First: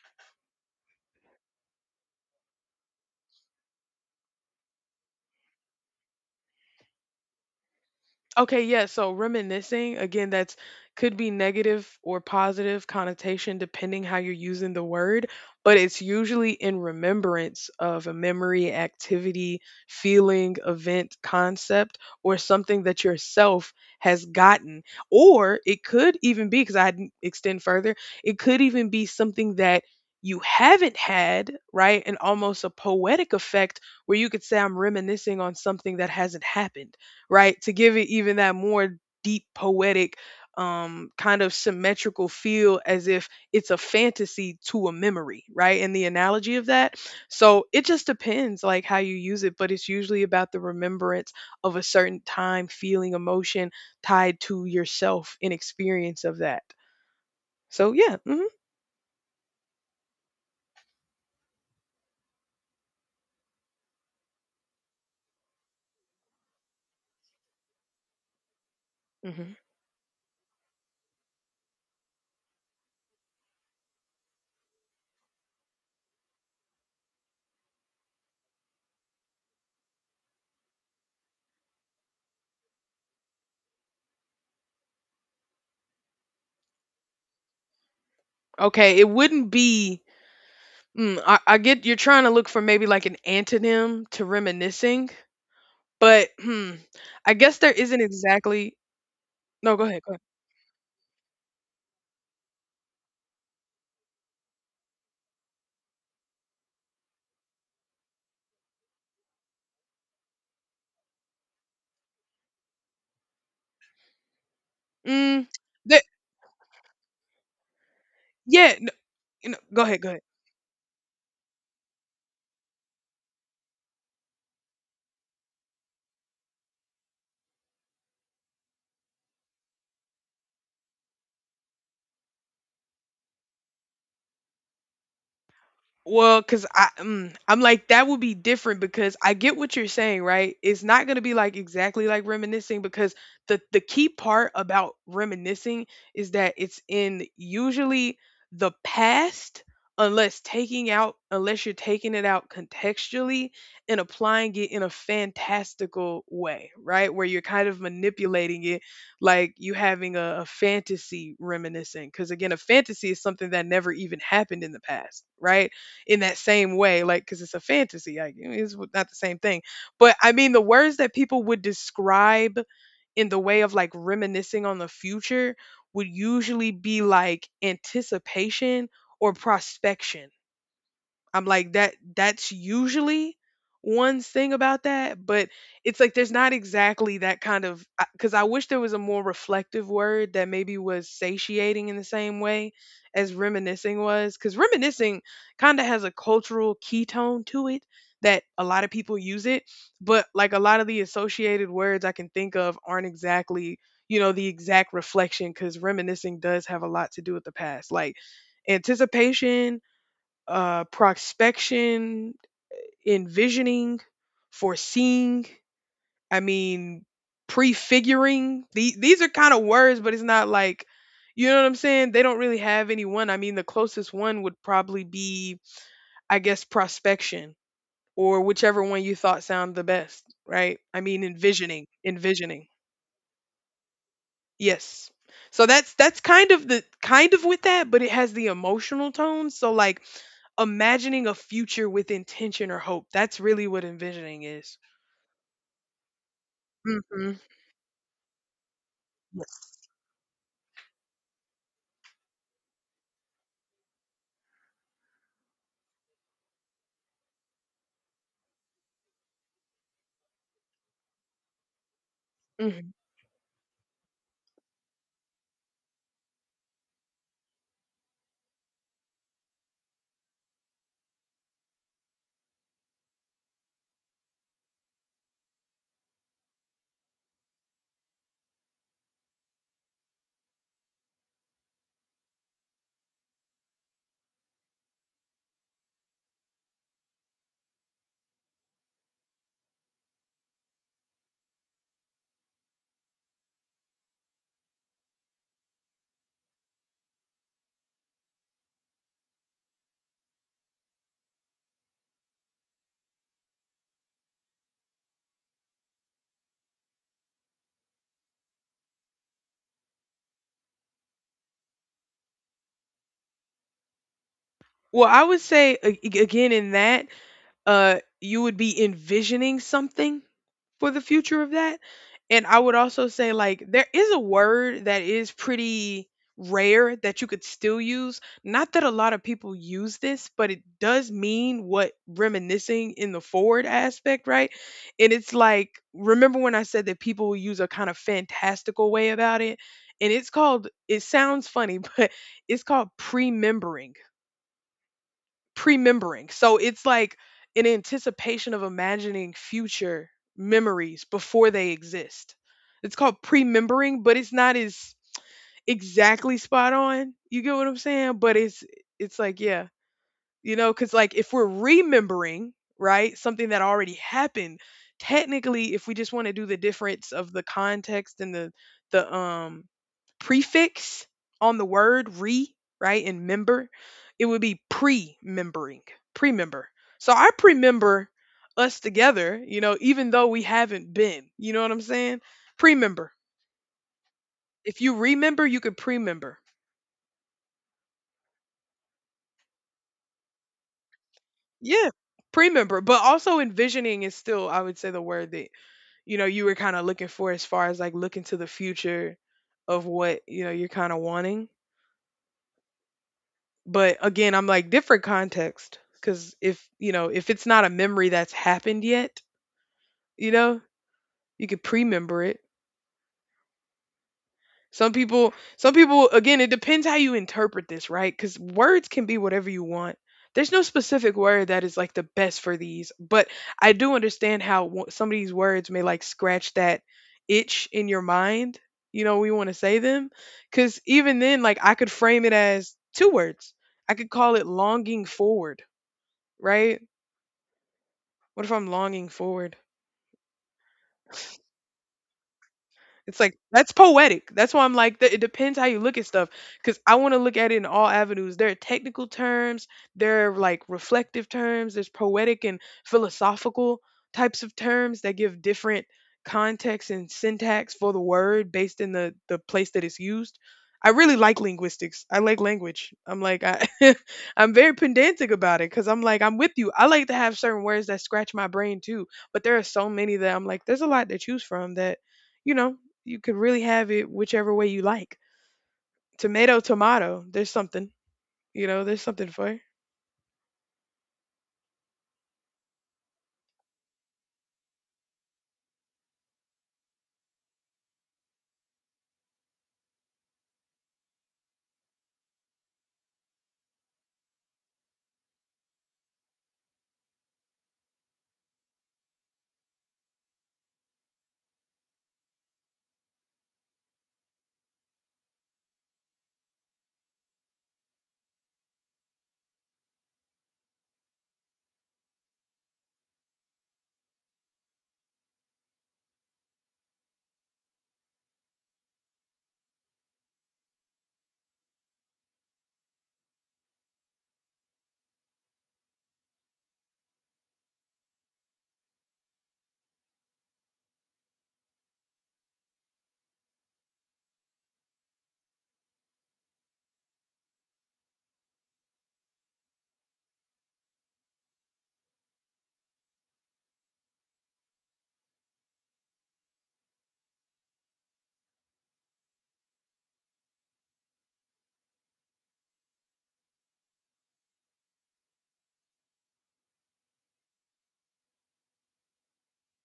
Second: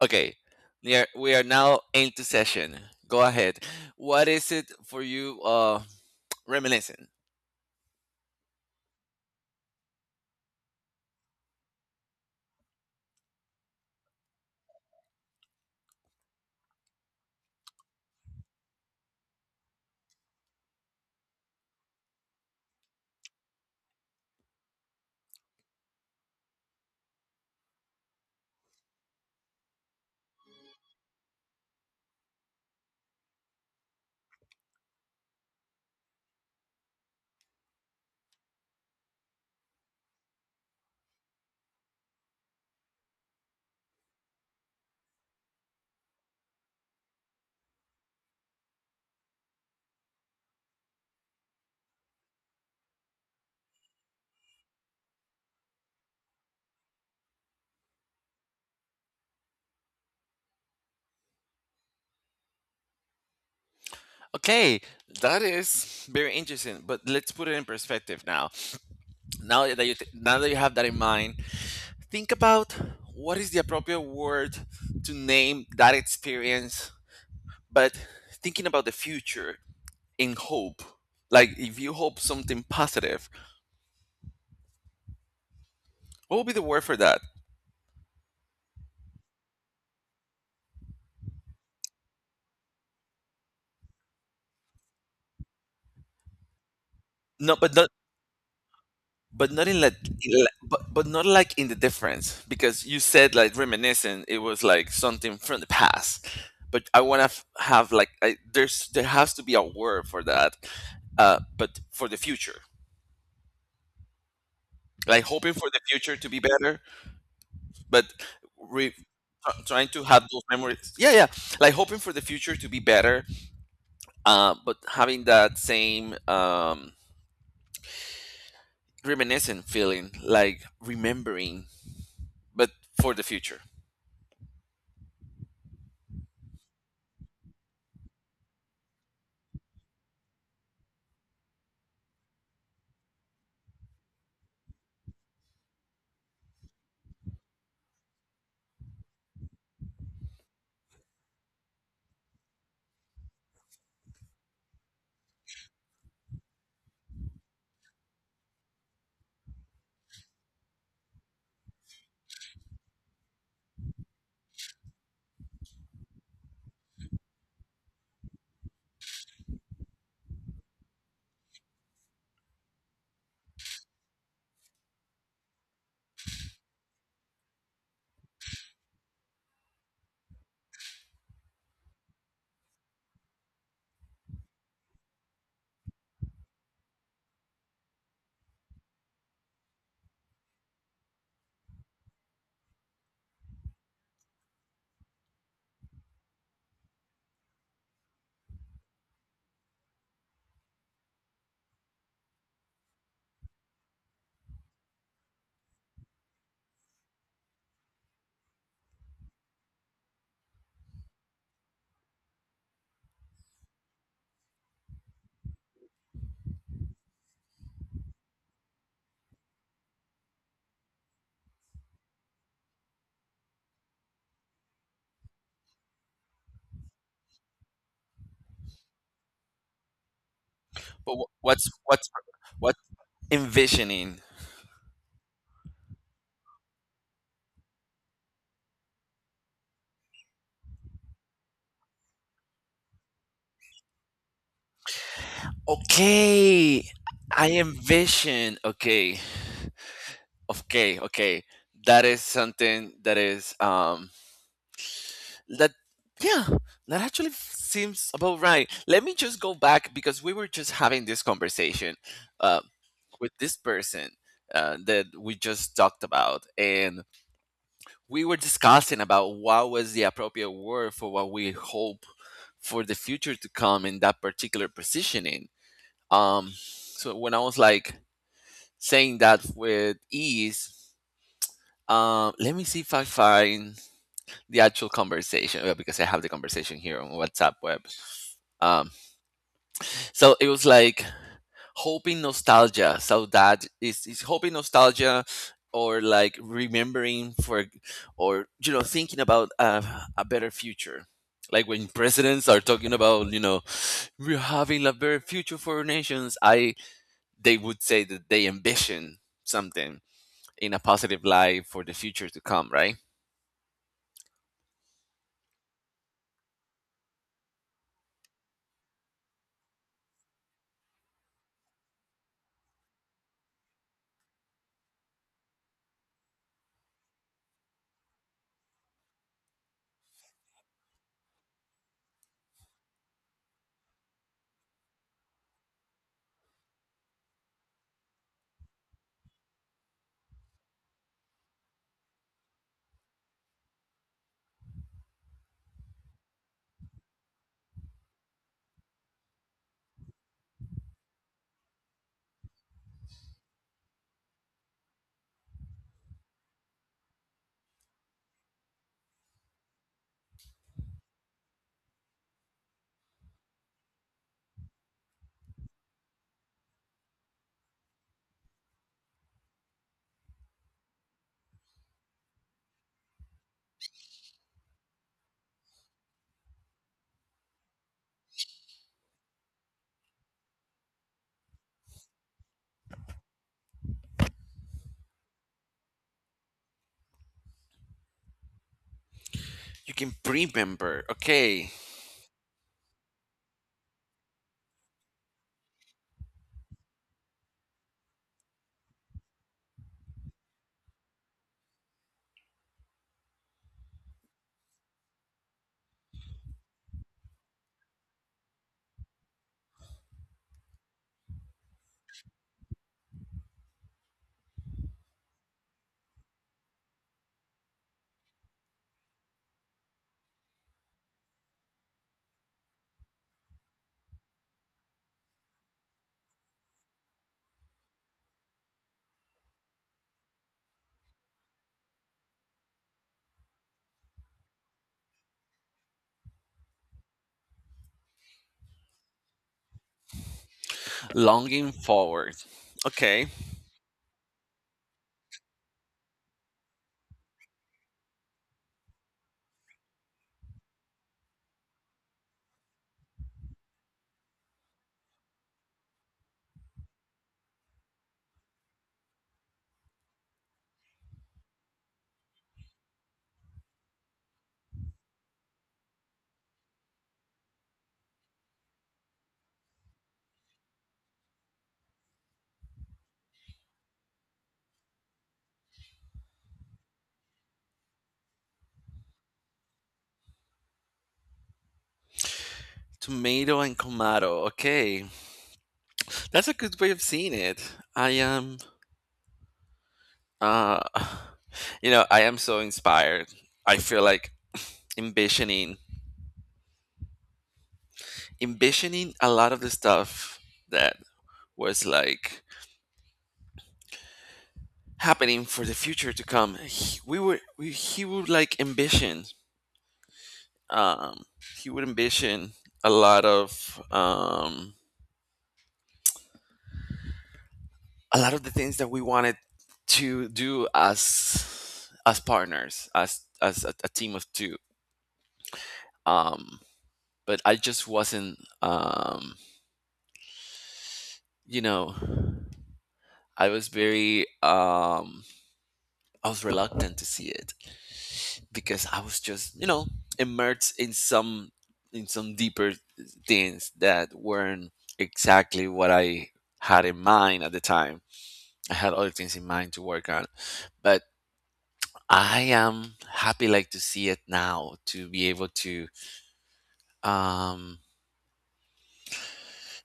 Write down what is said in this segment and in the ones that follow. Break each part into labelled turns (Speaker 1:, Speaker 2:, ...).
Speaker 1: Okay, we are now into session. Go ahead. What is it for you? Reminiscing.
Speaker 2: Okay, yeah. So reminiscing, again, that's could be negative or positive connotation depending how you're using the word, but it's usually in remembrance of a memory, activity, feeling, event, concept, or something that yourself has gotten. Or it could even be, because I didn't extend further, it could even be something that you haven't had, right? And almost a poetic effect where you could say, I'm reminiscing on something that hasn't happened, right? To give it even that more deep poetic kind of symmetrical feel as if it's a fantasy to a memory, right? And the analogy of that. So it just depends like how you use it, but it's usually about the remembrance of a certain time, feeling, emotion tied to yourself and experience of that. So yeah. Hmm.
Speaker 1: Okay, that is very interesting. But let's put it in perspective now.
Speaker 2: Hmm.
Speaker 1: Now that you have that in mind, think about what is the appropriate word to name that experience. But thinking about the future in hope, like if you hope something positive, what would be the word for that?
Speaker 2: Okay, it wouldn't be. I get you're trying to look for maybe like an antonym to reminiscing, but, I
Speaker 1: No,
Speaker 2: guess there
Speaker 1: but not
Speaker 2: isn't exactly.
Speaker 1: but not
Speaker 2: No,
Speaker 1: in
Speaker 2: go
Speaker 1: like,
Speaker 2: ahead, go ahead.
Speaker 1: in like- but not like in the difference because you said like reminiscent it was like something from the past but I want to f- have like there's there has to be a word for that but for the future, like
Speaker 2: Mm,
Speaker 1: hoping for the
Speaker 2: the
Speaker 1: future to be better but
Speaker 2: yeah, no,
Speaker 1: re-
Speaker 2: you know, go
Speaker 1: trying
Speaker 2: ahead,
Speaker 1: to
Speaker 2: go ahead.
Speaker 1: have those memories, yeah, yeah, like hoping for the future to be better, but having that same reminiscent feeling like remembering but for the future.
Speaker 2: Well, because I'm like, that would be different because I get what you're saying, right? It's not going to be like exactly like reminiscing because the key part about reminiscing is that it's in usually the past, unless you're taking it out contextually and applying it in a fantastical way, right? Where you're kind of manipulating it like you having a fantasy reminiscing. Because again, a fantasy is something that never even happened in the past, right? In that same way, like because it's a fantasy, like it's not the same thing. But I mean, the words that people would describe in the way of like reminiscing on the future would usually be like anticipation or prospection. I'm like that's usually one thing about that, but it's like there's not exactly that kind of, because I wish there was a more reflective word that maybe was satiating in the same way as reminiscing was, because reminiscing kind of has a cultural key tone to it that a lot of people use it, but like a lot of the associated words I can think of aren't exactly, you know, the exact reflection, because reminiscing does have a lot to do with the past, like anticipation, prospection, envisioning, foreseeing. I mean, prefiguring. These are kind of words, but it's not like, you know what I'm saying? They don't really have any one. I mean, the closest one would probably be, I guess, prospection, or whichever one you thought sounded the best, right? I
Speaker 1: But
Speaker 2: mean,
Speaker 1: wh- what's
Speaker 2: envisioning,
Speaker 1: what's
Speaker 2: envisioning.
Speaker 1: what envisioning?
Speaker 2: Yes. So that's kind of the kind of with that, but it has the emotional tone. So like imagining a future with intention or hope. That's really what envisioning is.
Speaker 1: Okay,
Speaker 2: Mhm.
Speaker 1: I envision. Okay,
Speaker 2: Yes.
Speaker 1: okay. That is something that is that yeah, that actually seems about right. Let me just go back because we were just having this conversation uh,
Speaker 2: Mm-hmm.
Speaker 1: with this person that we just talked about, and we were discussing about what was the appropriate word for what we hope for the future to come in that particular positioning. So when I was like saying that with ease, let me see if I find the actual conversation because I have the conversation here on WhatsApp web. Um, so it was like hoping nostalgia saudade is hoping nostalgia, or like remembering for, or you know, thinking about a better future, like when presidents are talking about, you know, we're having a better future for our nations. I they would say that they ambition something in a positive light for the future to come, right?
Speaker 2: Well, I would say again in that you would be envisioning something for the future of that. And I would also say like there is a word that is pretty rare that you could still use. Not that a lot of people use this, but it does mean what reminiscing in the forward aspect, right? And it's like remember when I said that people will use a kind of fantastical way about it? And it's called, it sounds funny, but it's called premembering. Pre-membering. So it's like an anticipation of imagining future memories before they exist. It's called pre-membering, but it's not as exactly spot on. You get what I'm saying? But it's like yeah. You know, because like if we're remembering, right, something that already happened, technically, if we just want to do the difference of the context and the prefix on the word re, right, and member, it would be pre-membering, pre-member. So I pre-member us together, you know, even though we haven't been. You know what I'm saying? Pre-member. If you remember, you could pre-member.
Speaker 1: You can remember, okay.
Speaker 2: Yeah, pre-member. But also envisioning is still, I would say, the word that, you know, you were kind of looking for as far as like looking to the future of what, you know, you're kind of wanting. But again, I'm like different context, because if, you know, if it's not a memory that's happened yet, you know, you could pre-member it. Some people, again, it depends how you interpret this, right? Because words can be whatever you want. There's no specific word that is like the best for these, but I do understand how some of these words may like scratch that itch in your mind. You know, we want to say them. Because even then, like, I could frame it as two words. I could call it longing forward, right? What if I'm longing forward?
Speaker 1: Longing forward,
Speaker 2: It's
Speaker 1: okay.
Speaker 2: like that's poetic. That's why I'm like that. It depends how you look at stuff because I want to look at it in all avenues. There are technical terms, there are like reflective terms, there's poetic and philosophical types of terms that give different context and syntax for the word based in the place that it's used. I really like linguistics. I like language. I'm like I I'm very pedantic about it, cuz I'm like I'm with you. I like to have certain words that scratch my brain too, but there are so many that I'm like there's a lot to choose from that, you know, you can really have it whichever way you like. Tomato, tomato. There's something. You know, there's something for it.
Speaker 1: Tomato and Kamado. Okay, that's a good way of seeing it. I am, uh, you know, I am so inspired. I feel like envisioning, envisioning a lot of the stuff that was like happening for the future to come. He would like ambition. Um, he would ambition a lot of, um, a lot of the things that we wanted to do as partners, as a team of two, um but I just wasn't. You know, I was very I was reluctant to see it because I was just, you know, immersed in some, in some deeper things that weren't exactly what I had in mind at the time. I had other things in mind to work on, but I am happy like to see it now, to be able to, um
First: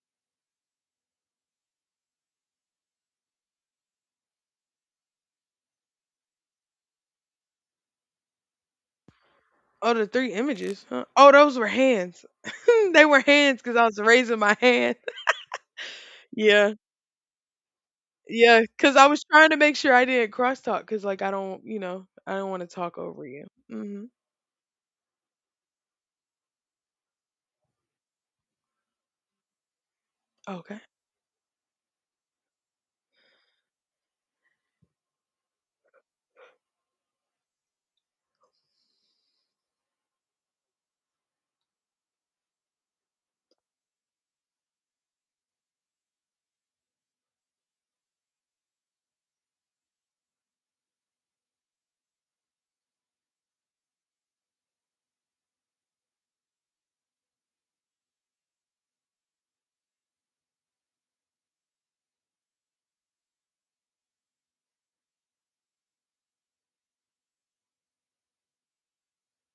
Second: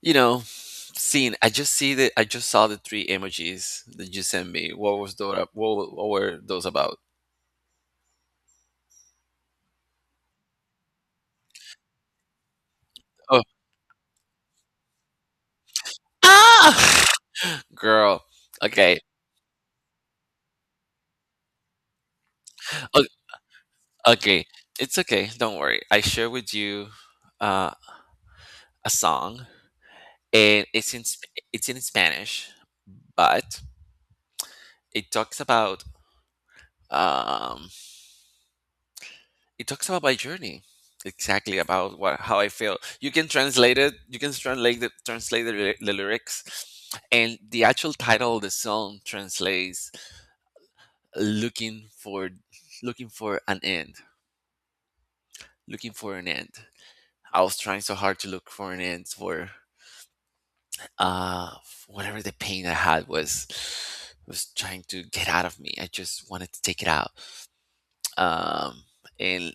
Speaker 1: you know, seen. I just see the. I just saw the three emojis that you sent me. What was those? What were those about?
Speaker 2: Oh, the three images. Huh? Oh, those were hands. They were
Speaker 1: Oh,
Speaker 2: hands because I was raising my hand. Yeah,
Speaker 1: ah, girl.
Speaker 2: yeah. Because
Speaker 1: Okay,
Speaker 2: I was trying to make sure I didn't crosstalk. Because like I don't, you know, I don't want to talk
Speaker 1: O-
Speaker 2: over you. Hmm.
Speaker 1: okay. It's okay. Don't worry. I share with you uh, a song, and
Speaker 2: Okay.
Speaker 1: it's in it's in Spanish, but it talks about um it talks about my journey exactly about what how I feel. You can translate it. You can translate the the lyrics, and the actual title of the song translates looking for, looking for an end, looking for an end. I was trying so hard to look for an end for, uh whatever the pain I had was trying to get out of me. I just wanted to take it out. um, and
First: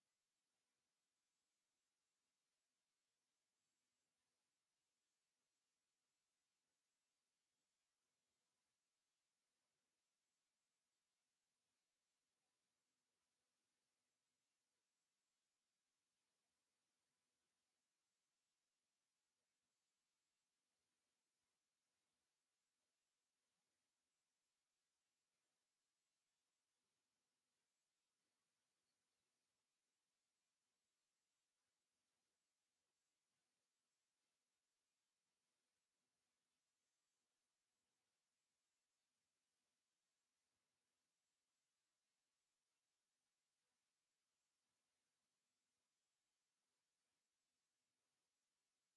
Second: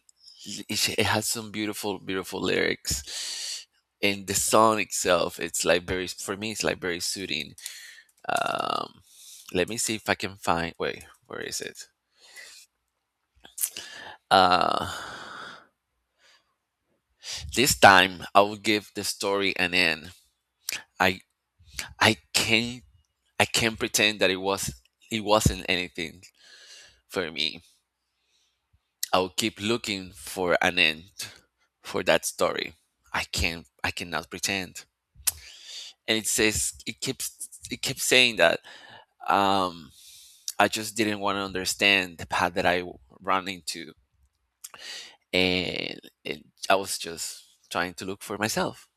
Speaker 1: it has some beautiful, beautiful lyrics. And the song itself, it's like very, for me, it's like very soothing. Um, let me see if I can find. Wait, where is it? Uh, this time I will give the story an end. I I can't. I can't pretend that it wasn't anything for me. I'll keep looking for an end for that story. I cannot pretend. And it says it keeps saying that, um, I just didn't want to understand the path that I ran into, and, and I was just trying to look for myself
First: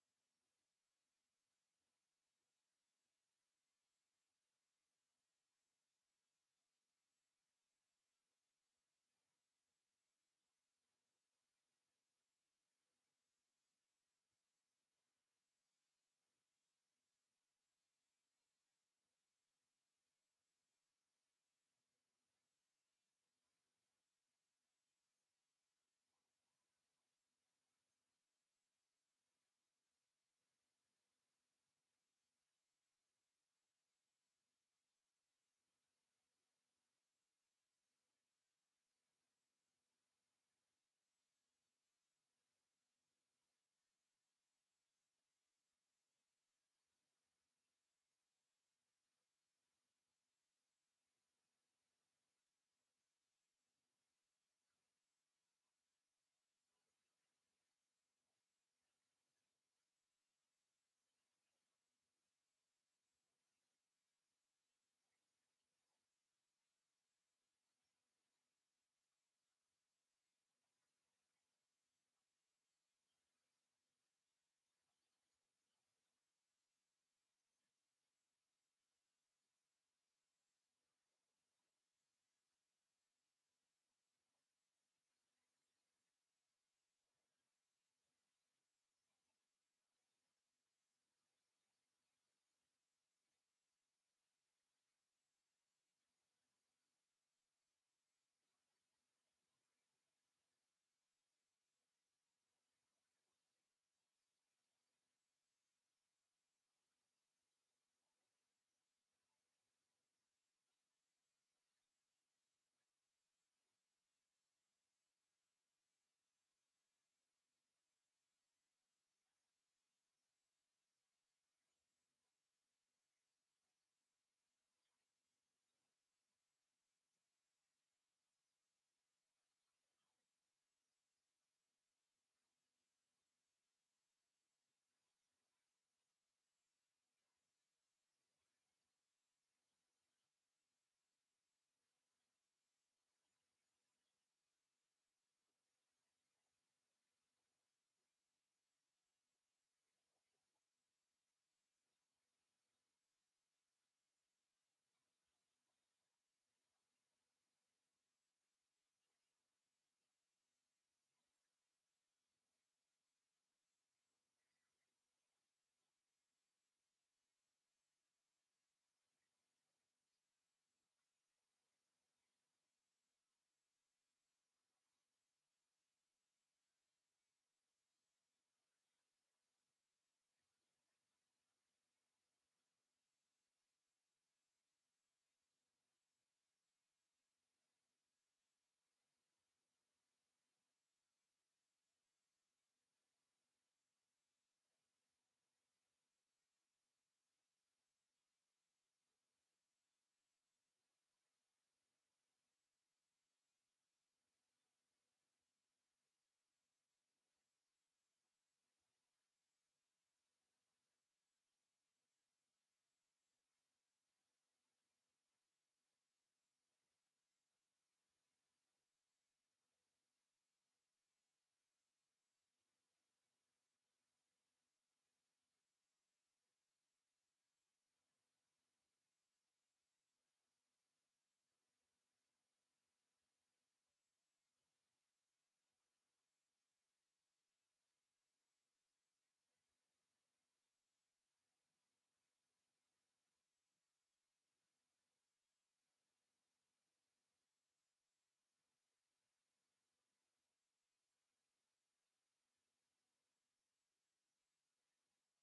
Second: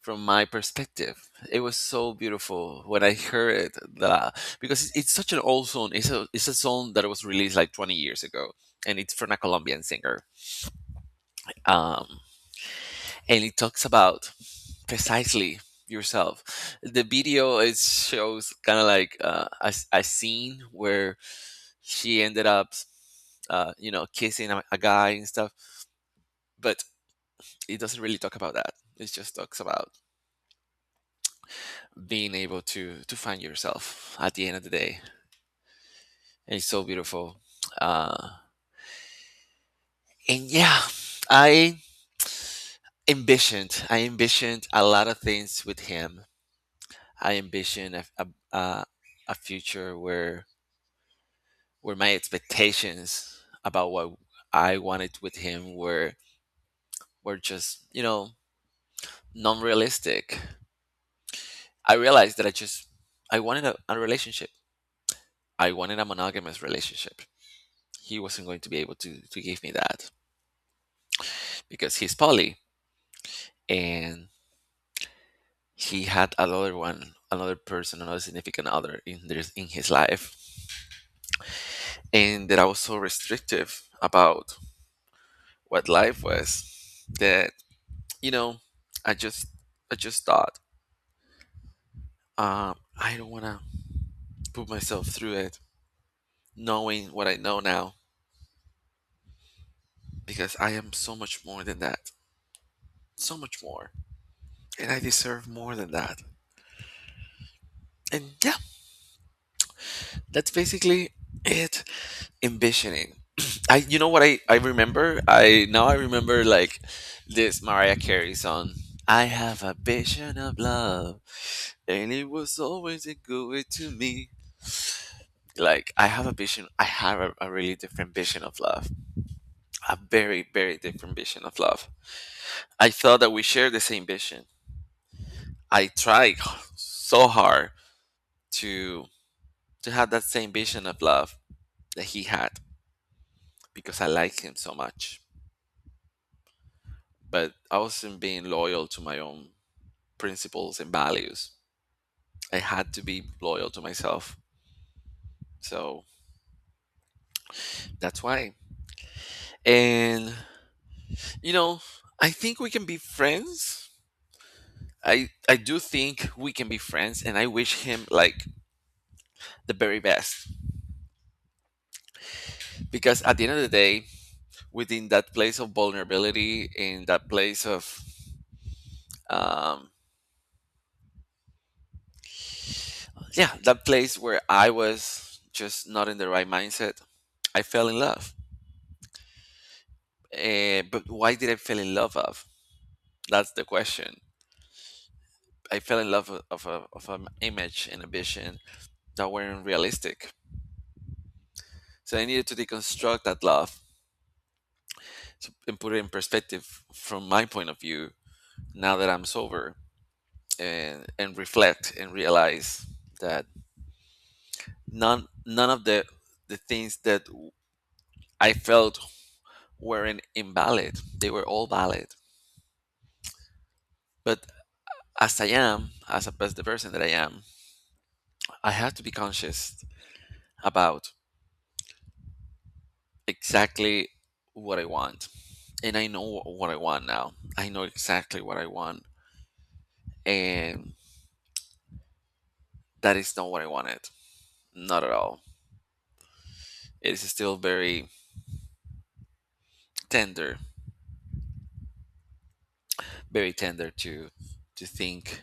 Speaker 1: from my perspective. It was so beautiful when I heard it that, because it's such an old song. It's a song that was released like 20 years ago, and it's from a Colombian singer. Um, and it talks about precisely yourself. The video is Shows kind of like a scene where she ended up, you know, kissing a guy and stuff, but it doesn't really talk about that. It just talks about being able to find yourself at the end of the day. And it's so beautiful. Uh, and yeah, I ambitioned. I ambitioned a lot of things with him. I ambitioned a future where my expectations about what I wanted with him were just, you know, non-realistic. I realized that I just, I wanted a relationship. I wanted a monogamous relationship. He wasn't going to be able to give me that because he's poly, and he had another one, another person, another significant other in in his life, and that I was so restrictive about what life was that, you know, I just I just thought, um, I don't want to put myself through it, knowing what I know now, because I am so much more than that. So much more. And I deserve more than that. And yeah, that's basically it. Ambitioning. I you know what I remember? I Now I remember like this Mariah Carey song. I have a vision of love, and it was always a good way to me. Like I have a vision I have a really different vision of love. A very, very different vision of love. I thought that we shared the same vision. I tried so hard to to have that same vision of love that he had, because I like him so much. But I wasn't being loyal to my own principles and values. I had to be loyal to myself. So that's why. And, you know, I think we can be friends. I do think we can be friends, and I wish him like the very best, because at the end of the day, within that place of vulnerability, in that place of, um, yeah, that place where I was just not in the right mindset, I fell in love. Uh, but why did I fall in love of, that's the question. I fell in love of, a, of an image and a vision that weren't realistic, so I needed to deconstruct that love, and put it in perspective from my point of view now that I'm sober, and reflect and realize that none of the things that I felt weren't invalid. They were all valid. But as I am, as a as the person that I am, I have to be conscious about exactly what I want. And I know what I want now. I know exactly what I want. And that is not what I wanted. Not at all. It is still tender, very tender to think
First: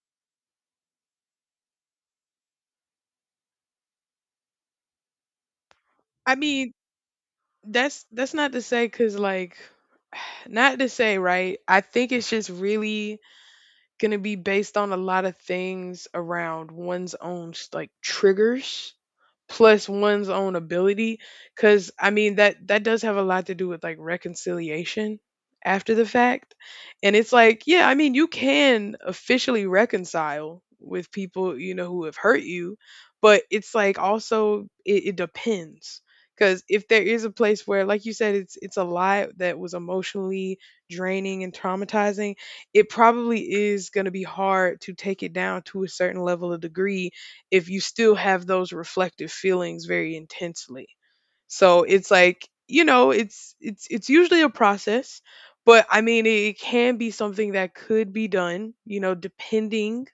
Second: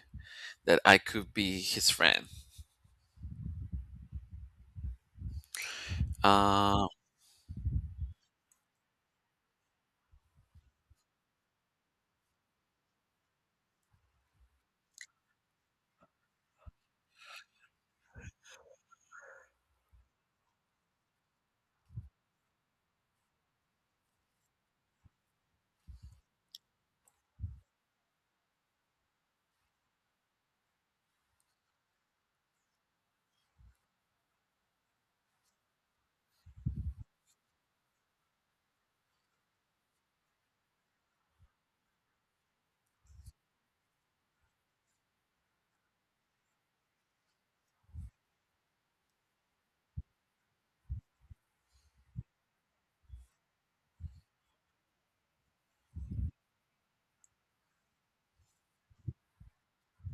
Speaker 1: that I could be his friend.
Speaker 2: I mean,
Speaker 1: Uh,
Speaker 2: that's not to say, because like, not to say, right. I think it's just really going to be based on a lot of things around one's own like triggers plus one's own ability, because I mean that that does have a lot to do with like reconciliation after the fact, and it's like yeah, I mean you can officially reconcile with people, you know, who have hurt you, but it's like also it depends, because if there is a place where, like you said, it's a lie that was emotionally draining and traumatizing, it probably is going to be hard to take it down to a certain level of degree if you still have those reflective feelings very intensely. So it's like, you know, it's usually a process, but I mean it can be something that could be done, you know, depending,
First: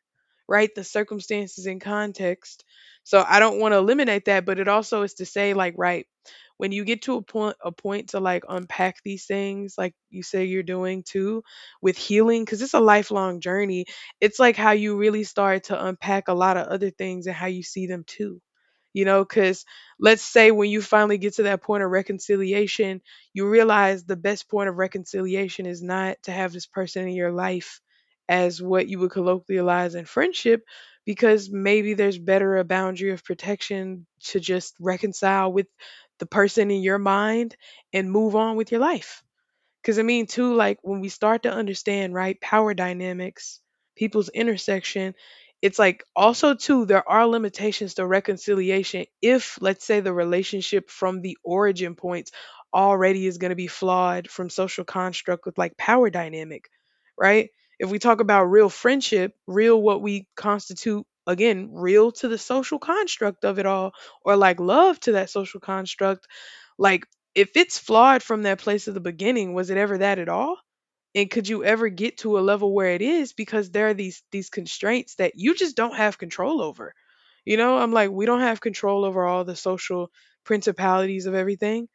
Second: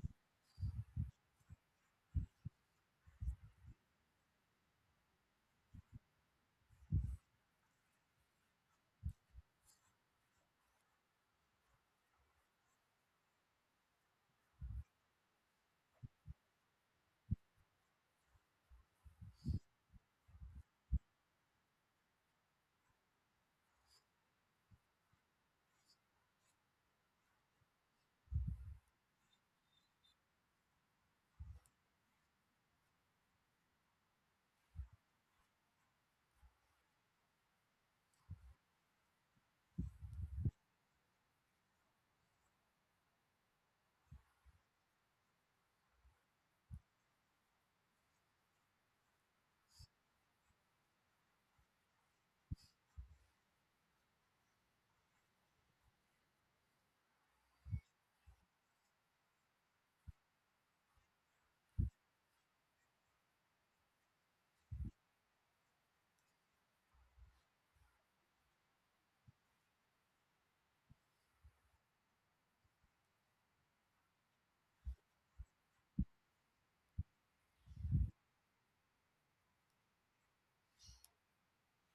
Speaker 2: right? The circumstances and context. So I don't want to eliminate that, but it also is to say like, right, when you get to a point to like unpack these things like you say you're doing too, with healing, cuz it's a lifelong journey. It's like how you really start to unpack a lot of other things and how you see them too. You know, cuz let's say when you finally get to that point of reconciliation, you realize the best point of reconciliation is not to have this person in your life as what you would colloquialize in friendship, because maybe there's better a boundary of protection to just reconcile with the person in your mind and move on with your life. Because I mean, too, like when we start to understand, right, power dynamics, people's intersection, it's like also, too, there are limitations to reconciliation if, let's say, the relationship from the origin points already is going to be flawed from social construct with like power dynamic, right? If we talk about real friendship, real what we constitute, again, real to the social construct of it all, or like love to that social construct, like if it's flawed from that place of the beginning, was it ever that at all? And could you ever get to a level where it is, because there are these constraints that you just don't have control over. You know, I'm like we don't have control over all the social principalities of everything.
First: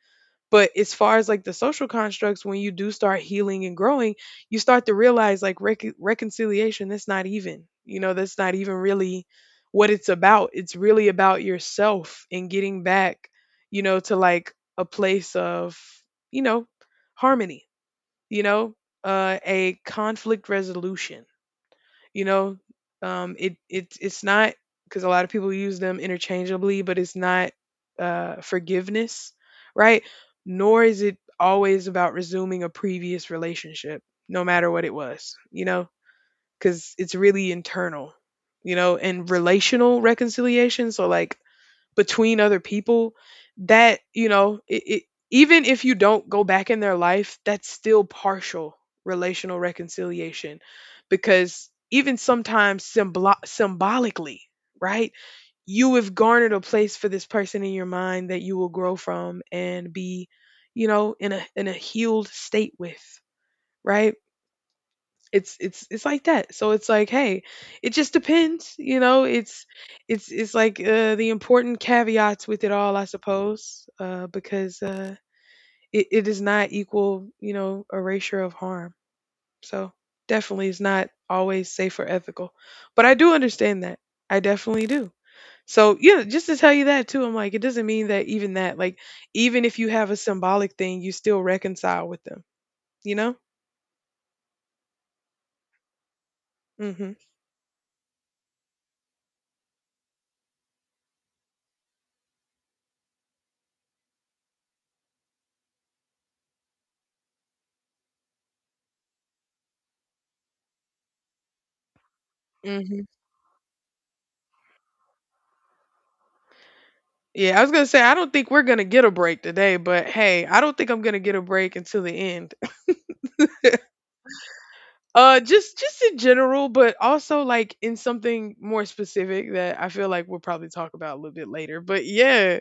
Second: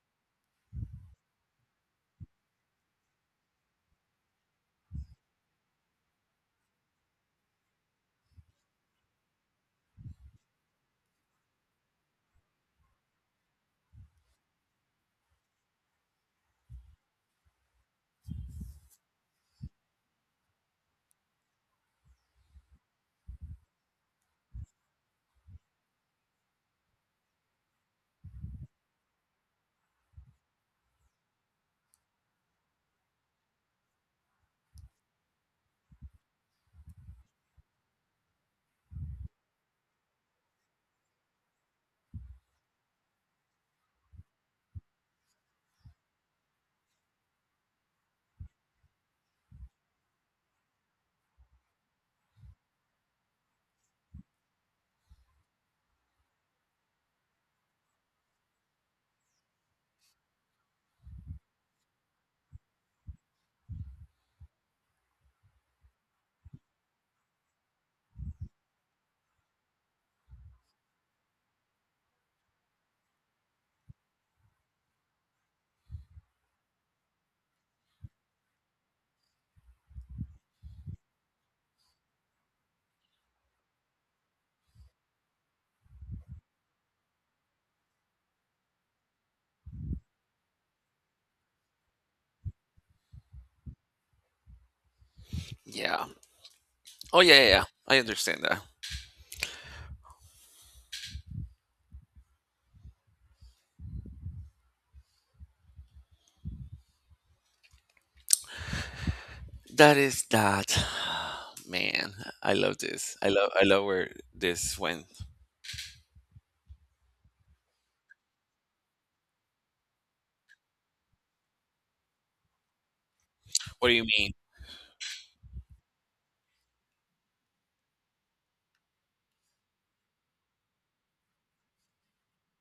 Speaker 2: But as far as like the social constructs, when you do start healing and growing, you start to realize like reconciliation, that's not even, you know, that's not even really what it's about. It's really about yourself and getting back, you know, to like a place of, you know, harmony, you know, a conflict resolution. you know it's not, because a lot of people use them interchangeably, but it's not forgiveness, right? Nor is it always about resuming a previous relationship, no matter what it was, you know, because it's really internal, you know, and relational reconciliation, so like between other people, that, you know, even if you don't go back in their life, that's still partial relational reconciliation, because even sometimes symbolically, right? You have garnered a place for this person in your mind that you will grow from and be, you know, in a healed state with, right? It's like that. So it's like, hey, it just depends, you know. It's like the important caveats with it all, I suppose, because it is not equal, you know, erasure of harm. So definitely, it's not always safe or ethical. But I do understand that. I definitely do. So yeah, just to tell you that too, I'm like, it doesn't mean that, even that, like, even if you have a symbolic thing, you still reconcile with them, you know?
Speaker 1: yeah.
Speaker 2: Mm-hmm.
Speaker 1: Oh yeah, yeah, yeah. I understand that. That is that. Man, I love
Speaker 2: Mm-hmm.
Speaker 1: this. I love where this went.
Speaker 2: Yeah, I was gonna say I don't think we're gonna get a break today, but hey, I don't think I'm gonna get a break until the end.
Speaker 1: What do you mean?
Speaker 2: Just in general, but also like in something more specific that I feel like we'll probably talk about a little bit later. But yeah,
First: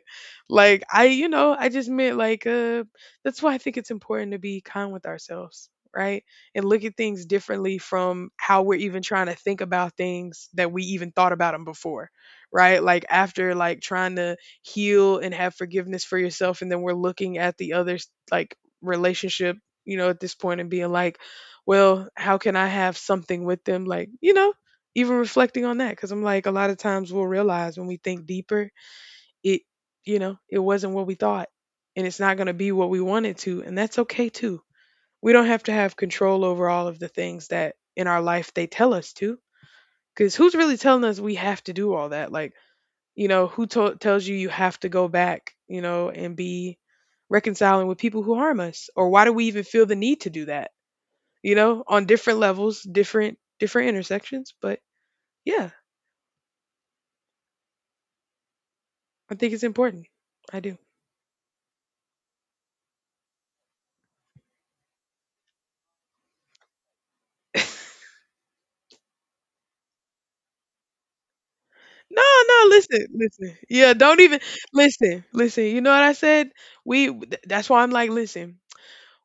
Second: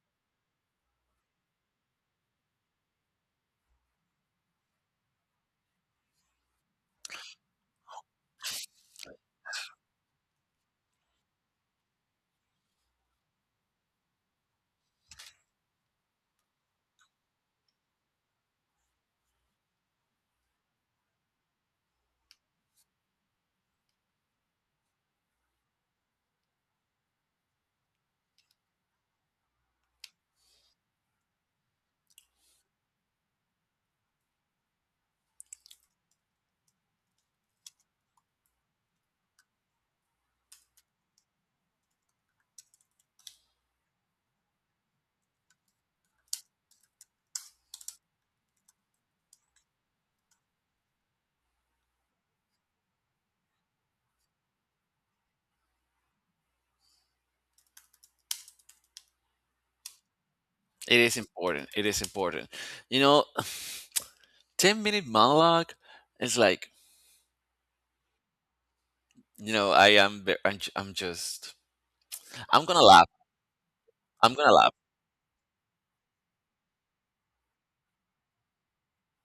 Speaker 2: like I, you know, I just meant like, that's why I think it's important to be kind with ourselves, right? And look at things differently from how we're even trying to think about things that we even thought about them before, right? Like after like trying to heal and have forgiveness for yourself, and then we're looking at the other, like, relationship, you know, at this point and being like, well, how can I have something with them? Like, you know, even reflecting on that, because I'm like, a lot of times we'll realize when we think deeper, it, you know, it wasn't what we thought, and it's not going to be what we wanted to. And that's okay too. We don't have to have control over all of the things that in our life they tell us to, because who's really telling us we have to do all that? Like, you know, tells you you have to go back, you know, and be reconciling with people who harm us? Or why do we even feel the need to do that? You know, on different levels, different intersections. But yeah, I think it's important. I do.
Speaker 1: It is important. It is important. You know, 10-minute monologue is like, you know, I am ve- I'm, j- I'm just,
Speaker 2: No, no,
Speaker 1: I'm going to
Speaker 2: listen,
Speaker 1: laugh.
Speaker 2: listen. Yeah, don't
Speaker 1: I'm
Speaker 2: even
Speaker 1: going to laugh.
Speaker 2: listen, listen. You know what I said? That's why I'm like, listen,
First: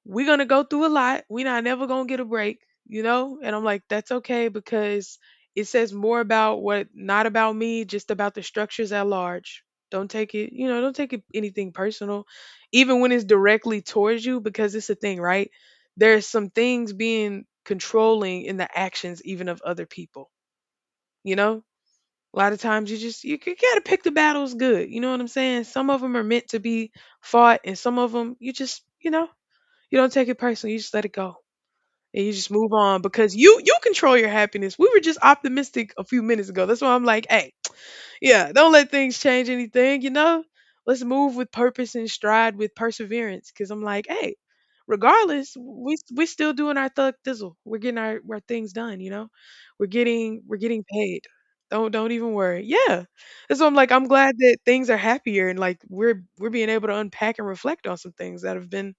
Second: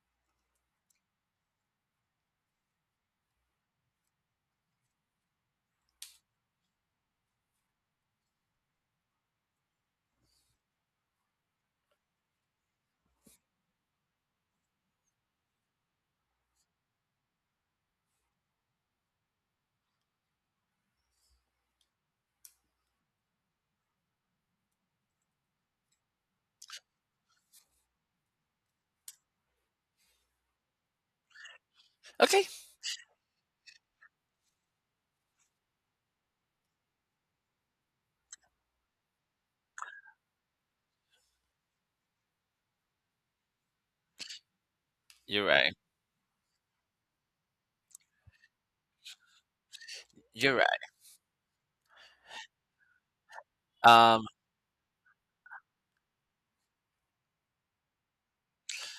Speaker 2: we're gonna go through a lot. We're not never gonna get a break, you know? And I'm like, that's okay because it says more about what, not about me, just about the structures at large. Don't take it, you know, don't take it anything personal, even when it's directly towards you, because it's a thing, right? There's some things being controlling in the actions even of other people, you know? A lot of times you gotta pick the battles good. You know what I'm saying? Some of them are meant to be fought, and some of them you just, you know, you don't take it personally. You just let it go, and you
Speaker 1: Okay.
Speaker 2: just move on because you control your happiness. We were just optimistic a few minutes ago. That's why I'm like, hey, yeah, don't let things change anything, you know? Let's move with purpose and stride with perseverance. Cause I'm like, hey,
Speaker 1: You're
Speaker 2: regardless,
Speaker 1: right.
Speaker 2: we still doing our thug thizzle. We're getting our things done, you know? We're getting we're
Speaker 1: You're right.
Speaker 2: getting paid. Don't even worry. Yeah. And so I'm like, I'm
Speaker 1: Um
Speaker 2: glad that things are happier and like we're being able to unpack and reflect on some things that have been,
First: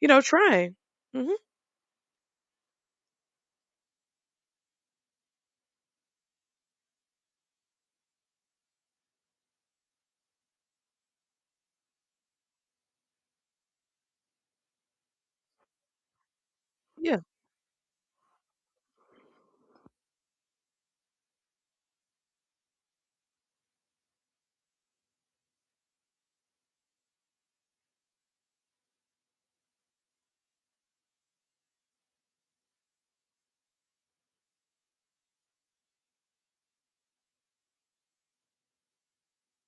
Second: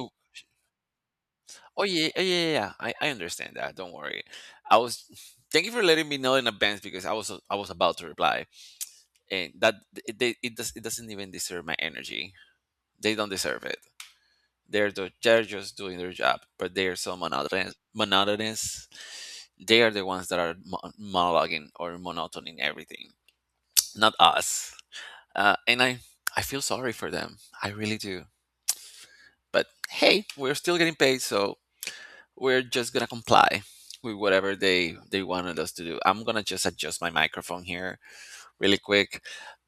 Speaker 2: you know, trying. Hmm.
Speaker 1: Oh yeah, oh, yeah, yeah, yeah. I understand that. Don't worry. I was thank you for letting me know in advance, because I was about to reply, and that it does, it doesn't even deserve my energy. They don't deserve it. They're just doing their job, but they are so
Speaker 2: Yeah.
Speaker 1: monotonous. Monotonous. They are the ones that are monologuing or monotoning everything, not us. And I feel sorry for them. I really do. But hey, we're still getting paid, so we're just gonna comply with whatever they wanted us to do. I'm gonna just adjust my microphone here really quick.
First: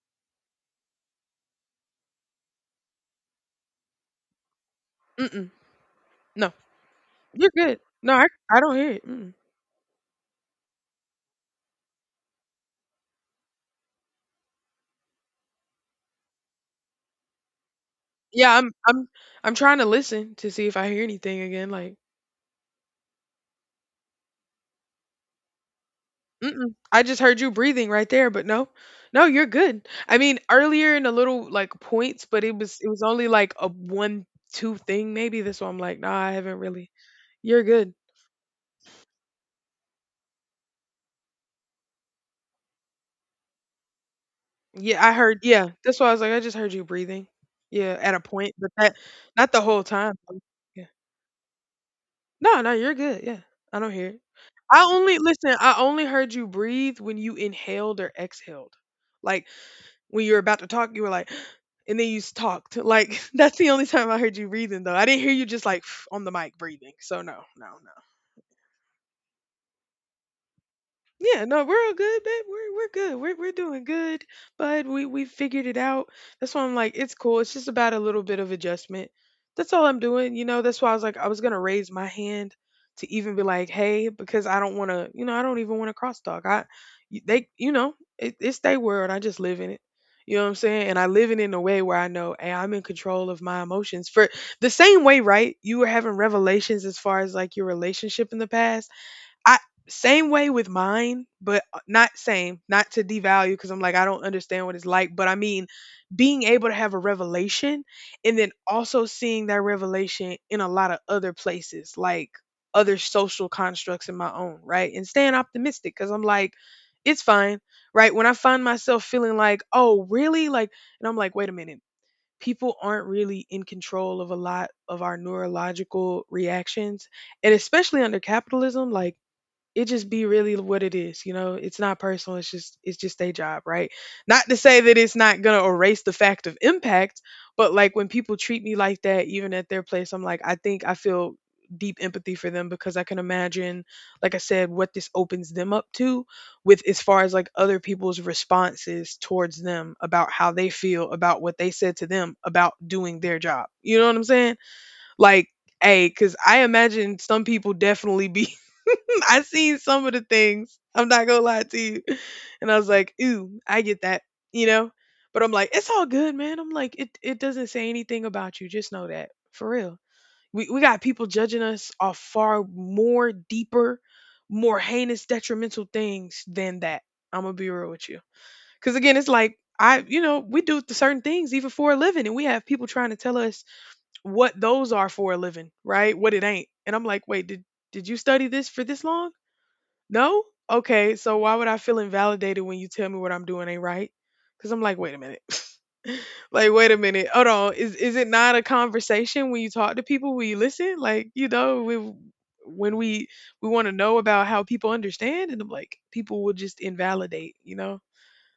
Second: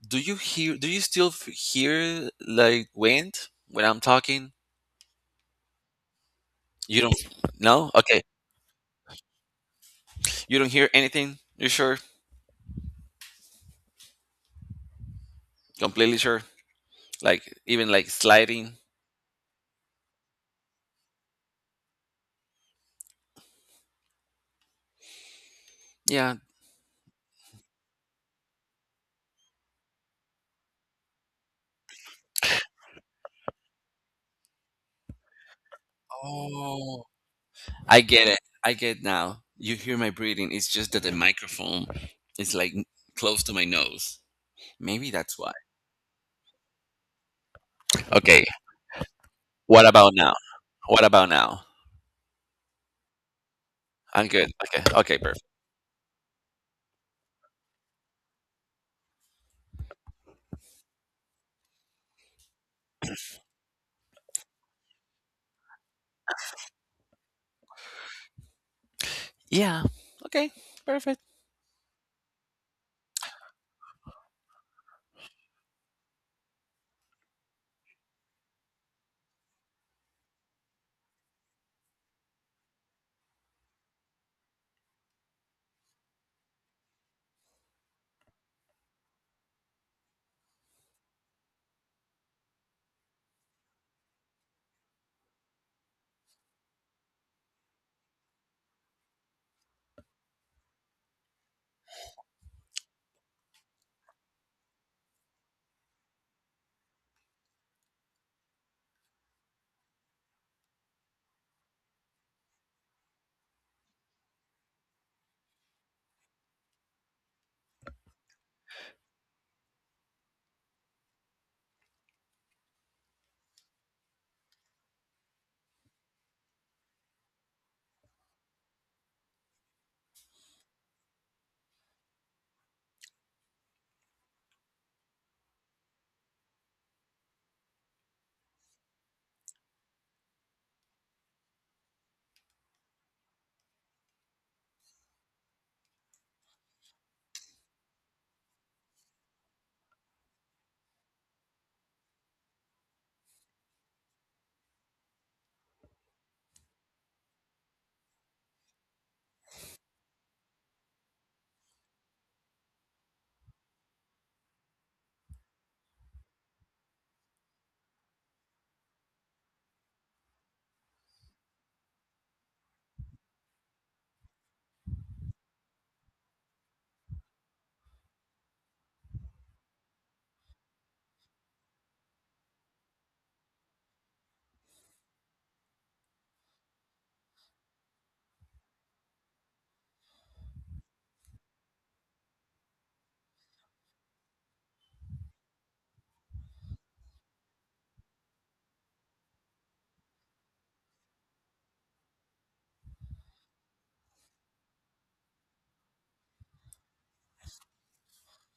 Speaker 1: Do you hear? Do you still hear like wind when I'm talking?
Speaker 2: Mm-mm. No.
Speaker 1: You don't?
Speaker 2: You're good.
Speaker 1: No?
Speaker 2: No,
Speaker 1: Okay.
Speaker 2: I don't hear it. Mm.
Speaker 1: You don't hear anything? You're sure? Completely sure? Like even like
Speaker 2: Yeah, I'm
Speaker 1: sliding?
Speaker 2: I'm I'm trying to listen to see if I hear anything again, like,
Speaker 1: Yeah.
Speaker 2: "Mm-mm, I just heard you breathing right there, but no. No, you're good." I mean, earlier in a little, like, points, but it was only, like, a 1, 2 thing maybe, that's why I'm like, "Nah, I haven't really
Speaker 1: Oh.
Speaker 2: You're good."
Speaker 1: I get it. I get now. You hear my breathing. It's just that the microphone is like close to my nose.
Speaker 2: Yeah,
Speaker 1: Maybe
Speaker 2: I
Speaker 1: that's
Speaker 2: heard,
Speaker 1: why.
Speaker 2: yeah, that's why I was like, "I just heard you breathing." Yeah, at a
Speaker 1: Okay.
Speaker 2: point, but that not the whole
Speaker 1: What
Speaker 2: time.
Speaker 1: about now?
Speaker 2: Yeah.
Speaker 1: What about now?
Speaker 2: No, no, you're good, yeah. I don't hear it.
Speaker 1: I'm good. Okay. Okay, perfect.
Speaker 2: I only heard you breathe when you inhaled or exhaled. Like, when you were about to talk, you were like, and then you talked. Like that's the only time I heard you breathing, though. I didn't hear you just like on the mic breathing. So no, no, no.
Speaker 1: Yeah. Okay. Perfect.
Speaker 2: Yeah, no, we're all good, babe. We're good. We're doing good, bud. We figured it out. That's why I'm like, it's cool. It's just about a little bit of adjustment. That's all I'm doing. You know, that's why I was like, I was gonna raise my hand to even be like, hey, because I don't wanna, you know, I don't even wanna cross talk. I, they, you know, it's their world. I just live in it. You know what I'm saying? And I live it in a way where I know, hey, I'm in control of my emotions. For the same way, right? You were having revelations as far as like your relationship in the past. I, same way with mine, but not same, not to devalue because I'm like, I don't understand what it's like. But I mean, being able to have a revelation and then also seeing that revelation in a lot of other places, like other social constructs in my own, right? And staying optimistic because I'm like, it's fine, right? When I find myself feeling like, oh, really? Like, and I'm like, wait a minute. People aren't really in control of a lot of our neurological reactions. And especially under capitalism, like, it just be really what it is, you know, it's not personal, it's just their job, right? Not to say that it's not going to erase the fact of impact, but like when people treat me like that even at their place, I'm like, I think I feel deep empathy for them because I can imagine, like I said, what this opens them up to with, as far as like other people's responses towards them about how they feel about what they said to them about doing their job, you know what I'm saying? Like, hey, because I imagine some people definitely be. I seen some of the things. I'm not gonna lie to you. And I was like, ooh, I get that, you know? But I'm like, it's all good, man. I'm like, it doesn't say anything about you. Just know that. For real. We got people judging us off far more deeper, more heinous, detrimental things than that. I'm gonna be real with you. Cause again, it's like I, you know, we do certain things even for a living, and we have people trying to tell us what those are for a living, right? What it ain't. And I'm like, wait, did you study this for this long? No? Okay, so why would I feel invalidated when you tell me what I'm doing ain't right? Because I'm like, wait a minute. Like, wait a minute. Hold on. Is it not a conversation when you talk to people? When you listen? Like, you know, we when we want to know about how people understand, and I'm like, people will just invalidate. You know.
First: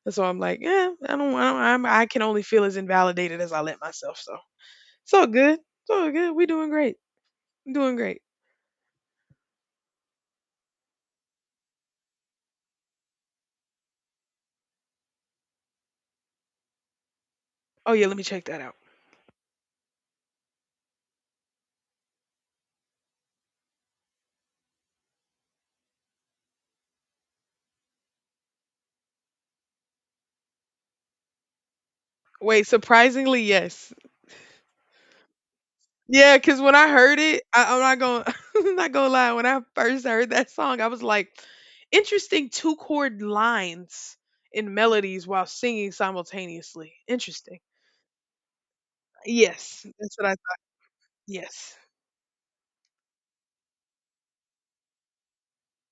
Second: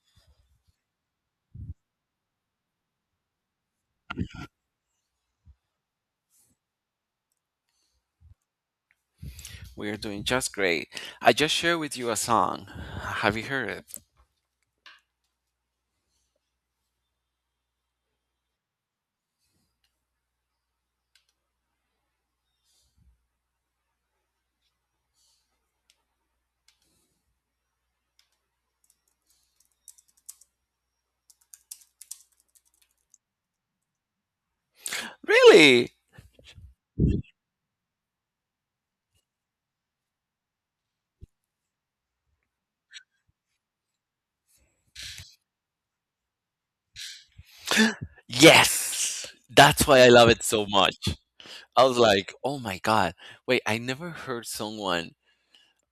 Speaker 2: And so I'm like, yeah, I don't. I can only feel as invalidated as I let myself. So it's all good. It's all good. We doing great. I'm doing great.
Speaker 1: We are doing just great. I just shared with you a song. Have you heard it?
Speaker 2: Oh yeah, let me check that out. Wait, surprisingly, yes.
Speaker 1: Really?
Speaker 2: Yeah, cause when I heard it, I'm not gonna I'm not gonna lie, when I first heard that song, I was like, interesting two chord lines in melodies while singing simultaneously. Interesting.
Speaker 1: Yes.
Speaker 2: Yes,
Speaker 1: That's why I
Speaker 2: that's what
Speaker 1: love
Speaker 2: I
Speaker 1: it
Speaker 2: thought.
Speaker 1: so much.
Speaker 2: Yes.
Speaker 1: I was like, oh my god, wait, I never heard someone.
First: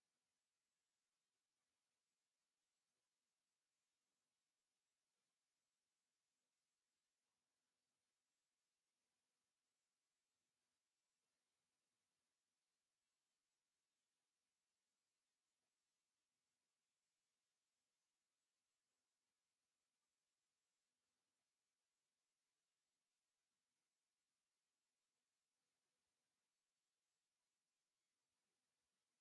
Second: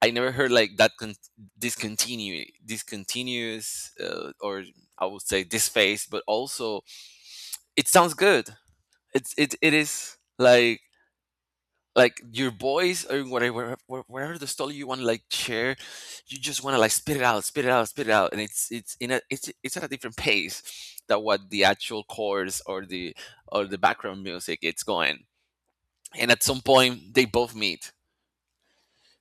Speaker 1: I never heard like that discontinue, discontinuous, or I would say this phase. But also, it sounds good. It is like your voice or whatever whatever the story you want to like share, you just want to like spit it out, spit it out, spit it out, and it's it's at a different pace than what the actual chords or the, or the background music it's going. And at some point, they both meet.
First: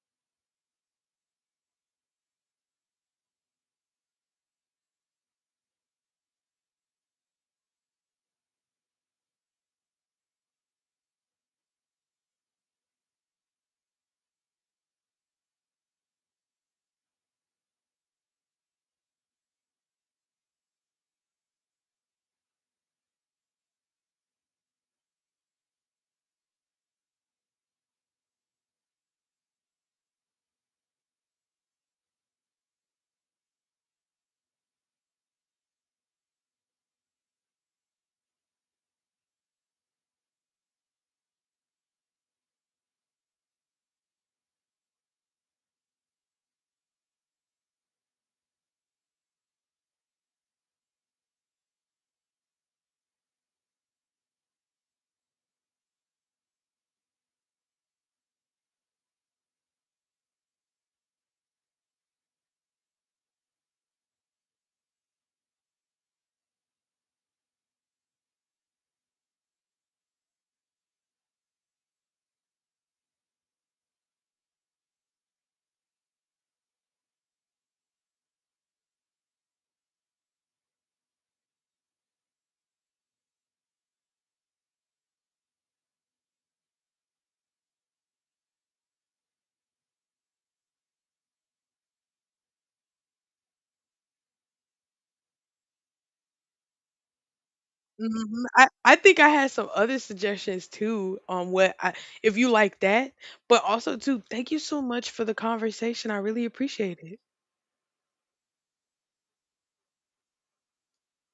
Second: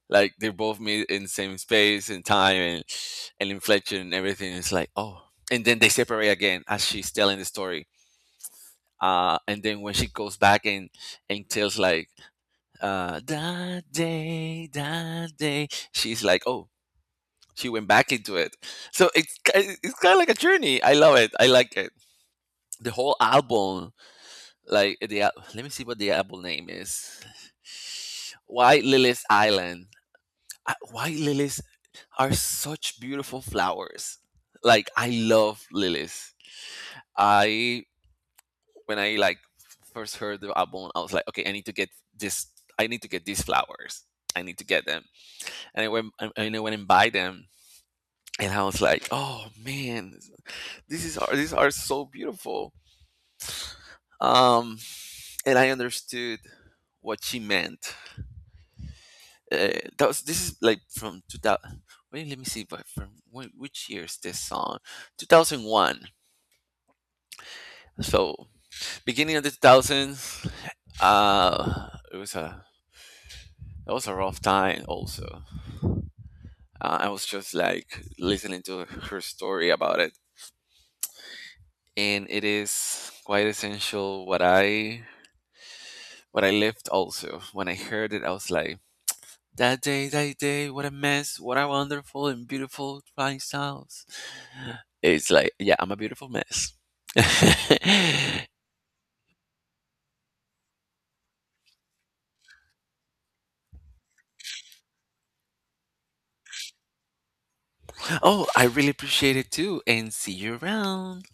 Speaker 1: Like they're both made in the same space and time, and inflection and everything. It's like, oh. And then they separate again as she's telling the story. And then when she goes back and tells like, that day, she's like, oh, she went back into it. So it's kind of like a journey. I love it. I like it. The whole album, like the let me see what the album name is. Why Lilith Island? White lilies are such beautiful flowers. Like, I love lilies. I When I like first heard the album, I was like, okay, I need to get this. I need to get these flowers. I need to get them. And I went and I went and buy them, and I was like, oh man, this is are these are so beautiful. Um, and I understood what she meant, uh, that was this is like from 2000. Wait, let me see, but from which year is this song? 2001. So beginning of the 2000s. It was a That was a rough time also. Uh, I was just like listening to her story about it, and it is quite essential what I lived also. When I heard it, I was like, that day, that day, what a mess, what a wonderful and beautiful flying sounds. It's like, yeah, I'm a beautiful mess.
Speaker 2: Mhm. I think I had some other suggestions too on what I, if you like that. But also too, thank you so much for the conversation. I really appreciate it.
Speaker 1: Oh, I really appreciate it too, and see you around.